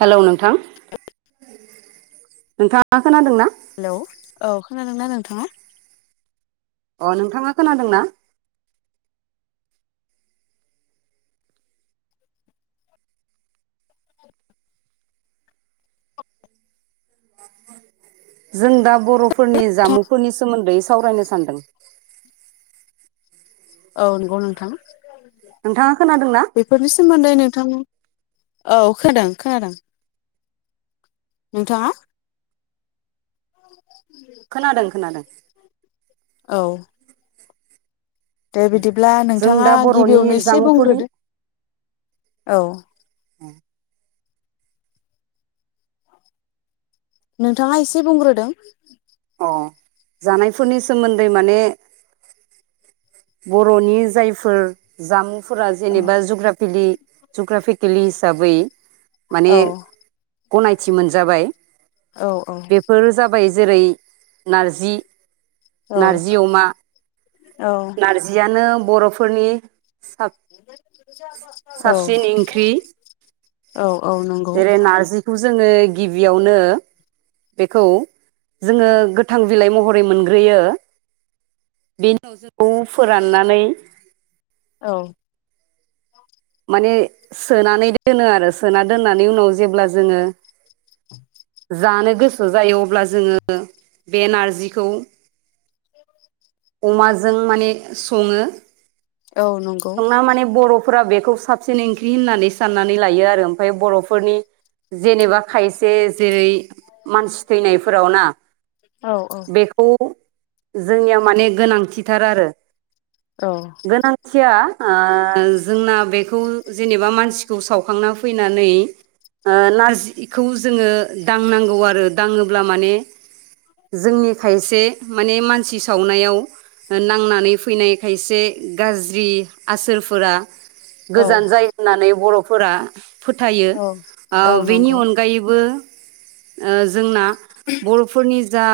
Hello नोंथां नोंथाङा खोनादों ना हेलौ औ खोनादोंना नोंथाङा। अ नोंथाङा खोनादोंना? जों दा बरफोरनि जामुंफोरनि सोमोन्दै सावरायनो सानदों [inaudible] औ नंगौ नोंथां। नोंथाङा खोनादोंना बेफोरनि सोमोन्दै नोंथां। औ खोनादों खोनादों। नोंथाङा खोनादों खोनादों औ। दे बिदिब्ला जों नोंथाङा दा बर'नि गिबियावनो एसे जामुंफोरनि बुंग्रोदो। औ। उम। नोंथाङा एसे बुंग्रोदो। अ जानायफोरनि सोमोन्दै माने बर'नि जायफोर जामुं फोरा औ जेनेबा जुग्राफेलि जुग्राफिकेलि हिसाबै माने औ गनायथि मोनजाबाय। औ औ बेफोर जाबाय जेरै नारजि औ नारजि अमा औ। नारजियानो बर'फ फोरनि साब औ सासिन ओंख्रि औ औ नंगौ जेरै-नारजिखौ जोङो गिबियावनो बेखौ जोङो गोथां बिलाइ महरै मोनग्रोयो बेनि उनाव जोङो औ फोराननानै- औ। माने सोनानै दोनो आरो सोना दोननानै उनाव जेब्ला जोङो [inaudible] जानो गोसो जायो अब्ला जोङो बे नारजिखौ अमाजों माने स सङो। औ नंगौ। फोरा बेब बेखौ साबसिन ओंख्रि होननानै साननानै लायो आरो ओमफ्राय बर'फोरनि जेनेबा खायसे जेरै मानसि थैनायफोराव ना औ बेखौ। जोंनियाव माने गोनांथि थार आरो औ गोनांथिया ओ जोंनाब बेखौ जेनेबा मानसिखौ सावखांना फैनानै ओ नारज इखौ जोङो दांनांगौ आरो दाङोब्ला माने जोंनि खायसे माने मानसि सावनायाव नांनानै फैनाय खायसे गाज्रि आसोरफोरा औ गोजान जायो होननानै बर' फोरा फोथायो औ ओ औ बेनि नंगौ अनगायैबो ओ जोंना बर फोरनि जा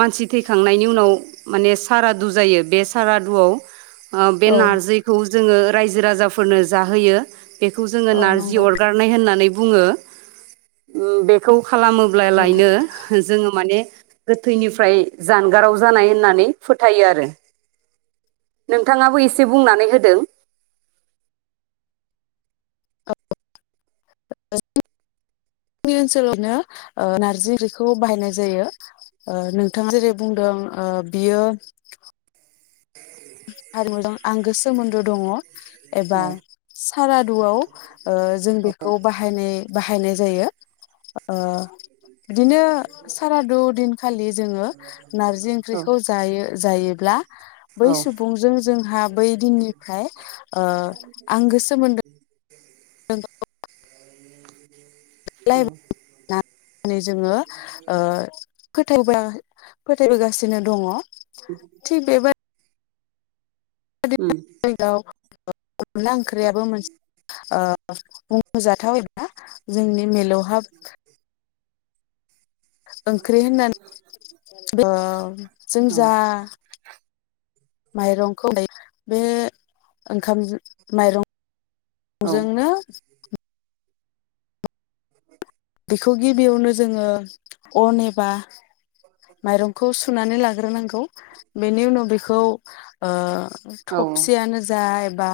मानसि थैखांनायनि उनाव माने सारादु जायो बे सारादुआव ओ बे औ नारजिखौ जोंङो रायजो राजाफोरनो जाहोयो। बेखौ जोंङो औ नारजि नंगौ अरगारनाय होनना नै बुंङो। खालामोब्ला नंगौ लायनो जोंङो माने गोथैनिफ्राय जानगाराव जानाय होननानै फोथायो आरो नोंथाङाबो एसे बुंनानै होदों। जोंनि ओनसोलाव बिदिनो ओ नारजि ओंख्रिखौ बाहायनाय जायो ओ नोंथाङा जेरै बुंदों ओ बियो हारिमु जों आंगो सोमोन्दो दङ। औ एबा सारादुआव ओ जों बेखौ बाहायनाय बाहायनाय जायो। ओ बिदिनो सारादु दिनखालि जोंङो नारजि औ ओंख्रिखौ जायो जायोब्ला औ बै सुबुंजों जों जोंहा बै दिननिफ्राय ओ आंगो सोमोन्दो। [unintelligible] औ [unintelligible] नै जोंङो ओ फोथायावबा- [inaudible] फोथायबोगासिनो दङ थिग बेबाय उम [unintelligible] अनला ओंख्रियाबो मोनसे ओ बुंजाथावबा एबा जोंनि मेलौहाब ओंख्रै होननानै ओ जों औ जा माइरंखौ बे ओंखाम माइरं औ जोंनो बेखौ गिबियावनो जोंङो अन एबा होग्रोनांगौ बेनि उनाव बेखौ ओ। थबसियानो जा ए बा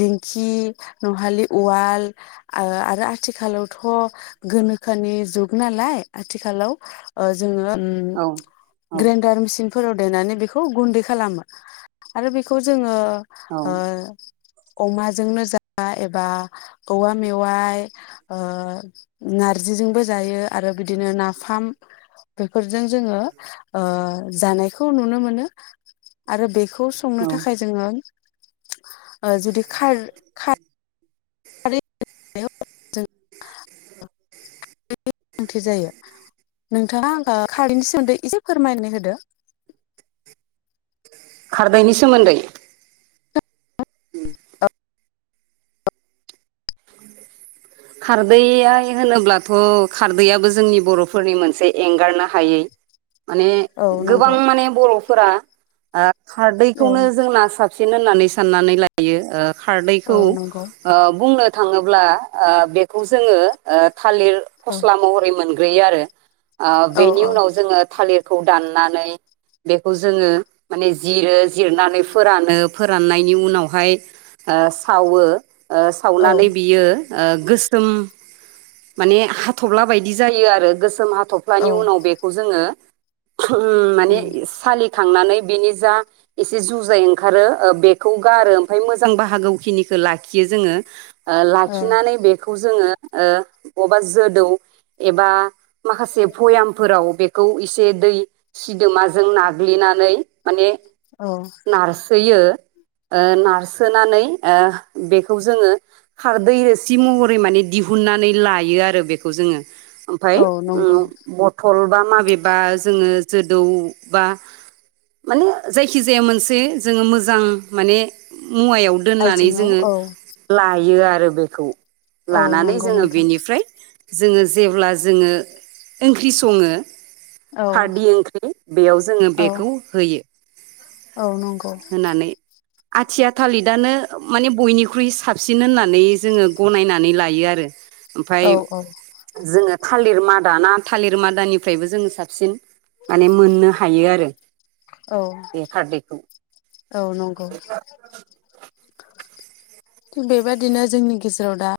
दिंखि नहोले उवाल ओ आरो आथिखालावथ' गोनोखोनि जुग नालाय आथिखालाव जोङो औ ग्रेन्दार मिसिन फोराव देनानै बेखौ गुन्दै खालामो आरो बेखौ जोङो औ ओ अमाजोंनो जा एबा औवा मेवाय ओ नारजिजोंबो जायो आरो बिदिनो ना फाम बेफोर जों जोङो ओ जानायखौ नुनो मोनो। आरो बेखौ संनो थाखाय जोङो ओ जुदि खार खार [unintelligible] गोनांथि जायो नोंथाङा ओ खारैनि सोमोन्दै एसे फोरमायनो हो हो खारदैनि सोमोन्दै खारदैआ होनोब्लाथ' खारदैयाबो जोंनि बर'फोरनि मोनसे एंगारनो हायै माने औ गोबां नंगौ माने बर'फोरा ओ औ खारदैखौनो जोंना साबसिन होननानै साननानै लायो ओ। खारदैखौ औ नंगौ ओ बुंनो थांङोब्ला आ बेखौ जोंङो ओ थालिर औ फस्ला महरै मोन ग्रोयो आरो। आ औ बेनि औ उनाव जोंङो थालिर खौ दाननानै बेखौ जोंङो माने जिरो जिरनानै फोरानो फोराननायनि उनावहाय ओ सावो। ओ औ सावनानै बियो ओ गोसोम माने हाथफ्ला बायदि जायो आरो गोसोम हाथ औ थफ्लानि उनाव बेखौ जोंङो [unintelligible] माने उम सालिखांनानै बेनि जा एसे जुजाय ओंखारो ओ बेखौ गारो ओमफ्राय मोजां बाहागोखिनिखौ लाखियो जोंङो, ओ खिनानै बे खौ जोंङो ओ बबेबा जोदौ एबा माखासे भयामफोराव बेखौ एसे दै सिदोमाजों नाग्लिनानै माने औ नारसोयो। ओ नारसोनानै ओ बेखौ जोंङो खार दै रोसि महरै माने दिहुननानै लायो आरो बेखौ जोंङो। ओमफाय औ ओ नंगौ बथल बा माबेबा जोंङो जोदौबा माने जायखिजाया मोनसे जोंङो मोजां माने मुवायाव दोननानै आइजेंआव जोंङो औ लायो आरो। बेखौ औ लानानै नंगौ जोंङो नोंथां बेनिफ्राय जोंङो जेब्ला जोंङो ओंख्रि संङो औ खारदै ओंख्रि बेयाव जोंङो औ बेखौ होयो। औ नंगौ होनानै आथिया थालिदानो माने बयनिख्रुइ साबसिन होननानै जोंङो गनायनानै लायो आरो। ओमफाय औ औ जोंङो थालिर मादा ना थालिर मादानिफ्रायबो जोंङो साबसिन माने मोननो हायो आरो। औ बे खारदैखौ। औ नंगौ। थिग बेबायादिनो जोंनि गेजेराव दा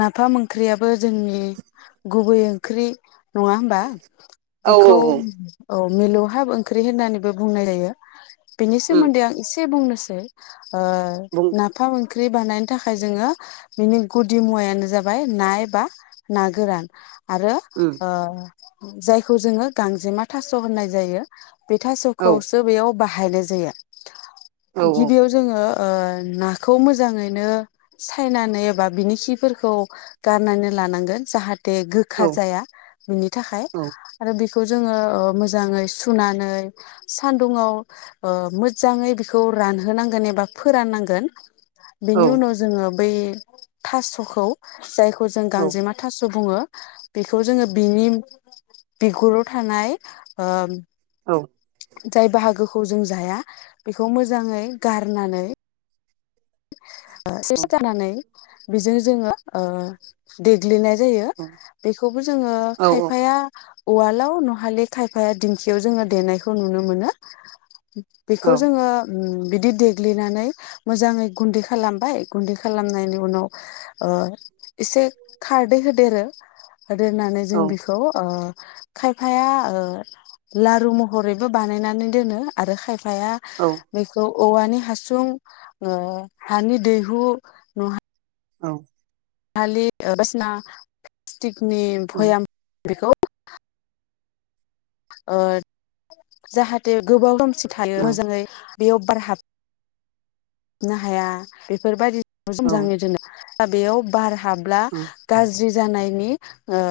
नाफाम ओंख्रियाबो जोंनि गुबै ओंख्रि। नङा होमबा औ औ बेखौ औ औ मिलौहाब ओंख्रि होननानैबो बुंनाय जायो बेनि उम सोमोन्दै आं इसे से बुंनोसै ओ बुंदो नाफाम ओं ख्रि बानायनो थाखाय जोङो बिनि गुदि मुवायानो जाबाय ना एबा ना गोरान। आरो उम ओ जायखौ जोङो गांजेमा थास होननाय जायो बे औ थासखौसो बेयाव बा बाहायनाय जायो औ गिबियाव जोङो ओ नाखौ खौ मोजाङैनो सायनानै एबा बिनि खिफोरखौ गारनानै लानांगोन जाहाथे थे औ गोखा जाया बिनि थाखाय औ आरो बेखौ बेखौ जोङो ओ मोजाङै सुनानै सानदुङाव ओ मोजाङै बेखौ रानहोनांगोन एबा फोराननांगोन औ बेनि उनाव जोङो बै थास'खौ जाय खौ जों औ गांजेमा थास बुङो बेखौ जोङो बिनि बिगुराव थानाय ओ औ जाय बाहागोखौ जों जाया बेखौ मोजाङै गारनानै [inaudible] [unintelligible] जानानै बेजों जोङो ओ देग्लिनाय जायो बेखौबो जोङो खायफाया उवालाव नहालि खायफाया दिंखियाव जोङो देनायखौ नुनो मोनो बेखौ जोङो ओ बिदि देग्लिनानै मोजाङै गुन्दै खालामबाय गुन्दै खालामनायनि उनाव ओ एसे खारदै होदेरो होदेरनानै जों बिखौ ओ खायफाया ओ लारु महरैबो बानायनानै दोनो आरो खाय फाया बेखौ औवानि हासुं ओ हानि दैहु न औ हालि [unintelligible] टिकनि भयाम बेखौ ओ जाहाथे गोबाव सम सि थायो मोजोंङै बेयाव बार हाब [inaudible] नो हाया बेफोरबायदि [unintelligible] दा बेयाव बार हाब्ला गाज्रि जानायनि ओ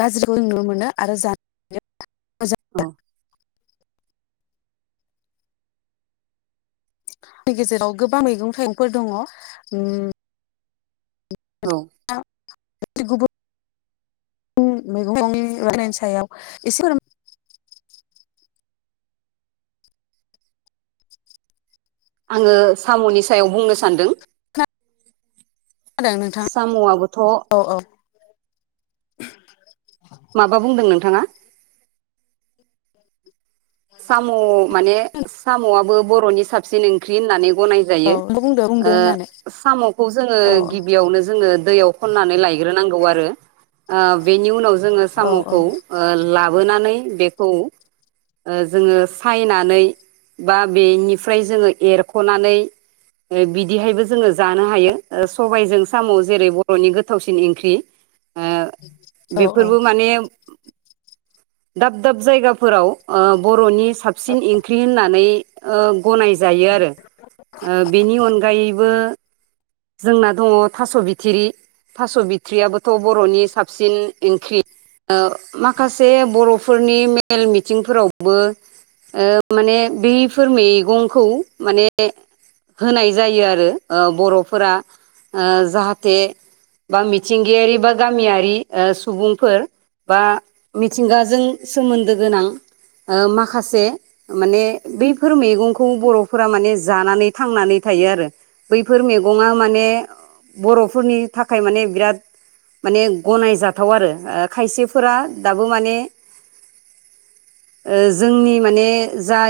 गाज्रिखौ जों नुनो मोनो आरो जा [unintelligible] औ नि गेजेराव गोबां मैगं थाइगंफोर दंङ उम औ गुबुन [unintelligible] मैगं राननायनि सायाव एसे फोर आंङो साम'नि सायाव बुंनो सानदों। होदों नोंथां साम'आबोथ' औ [inaudible] माबा बुंदों नोंथांङा? साम' माने साम'आबो बर'नि साबसिन ओंख्रि होननानै गनाय औ जायो, बुंदो ओ बुंदो होननानै साम'खौ जोंङो औ गिबियावनो जोंङो दैयाव खनानै लाय ग्रो नांगौ आरो ओ बेनि उनाव जोंङो औ औ साम'खौ ओ ला बोनानै बेखौ ओ जोंङो सायनानै बा बेनिफ्राय जोंङो एरख'नानै बिदिहायबो जोंङो जानो हायो, सबायजों साम' जेरै बर'नि गोथावसिन ओंख्रि। ओ औ औ बेफोरबो माने दाब दाब जायगाफोराव ओ बर'नि साबसिन ओंख्रि होननानै ओ गनायजायो आरो ओ बेनि अनगायैबो जोंना दंङ थास' बिथिरि थास' बिथ्रियाबोथ' बर'नि साबसिन ओंख्रि ओ माखासे बर'फोरनि मेल मिथि थिंफोरावबो ओ माने बैफोर मैगंखौ माने होनाय जायो आरो बर'फोरा ओ जाहाथे बा मिथिंगायारि बा गामियारि सुबुंफोर बा मिथिंगाजों सोमोन्दो गोनां ओ माखासे माने बैफोर मैगंखौ बर'फोरा माने जानानै थांनानै थायो आर, बैफोर मैगंङा माने बर'फोरनि थाखाय माने बिराद माने गनायजाथाव आरो खायसेफोरा दाबो माने जोंनि माने जाय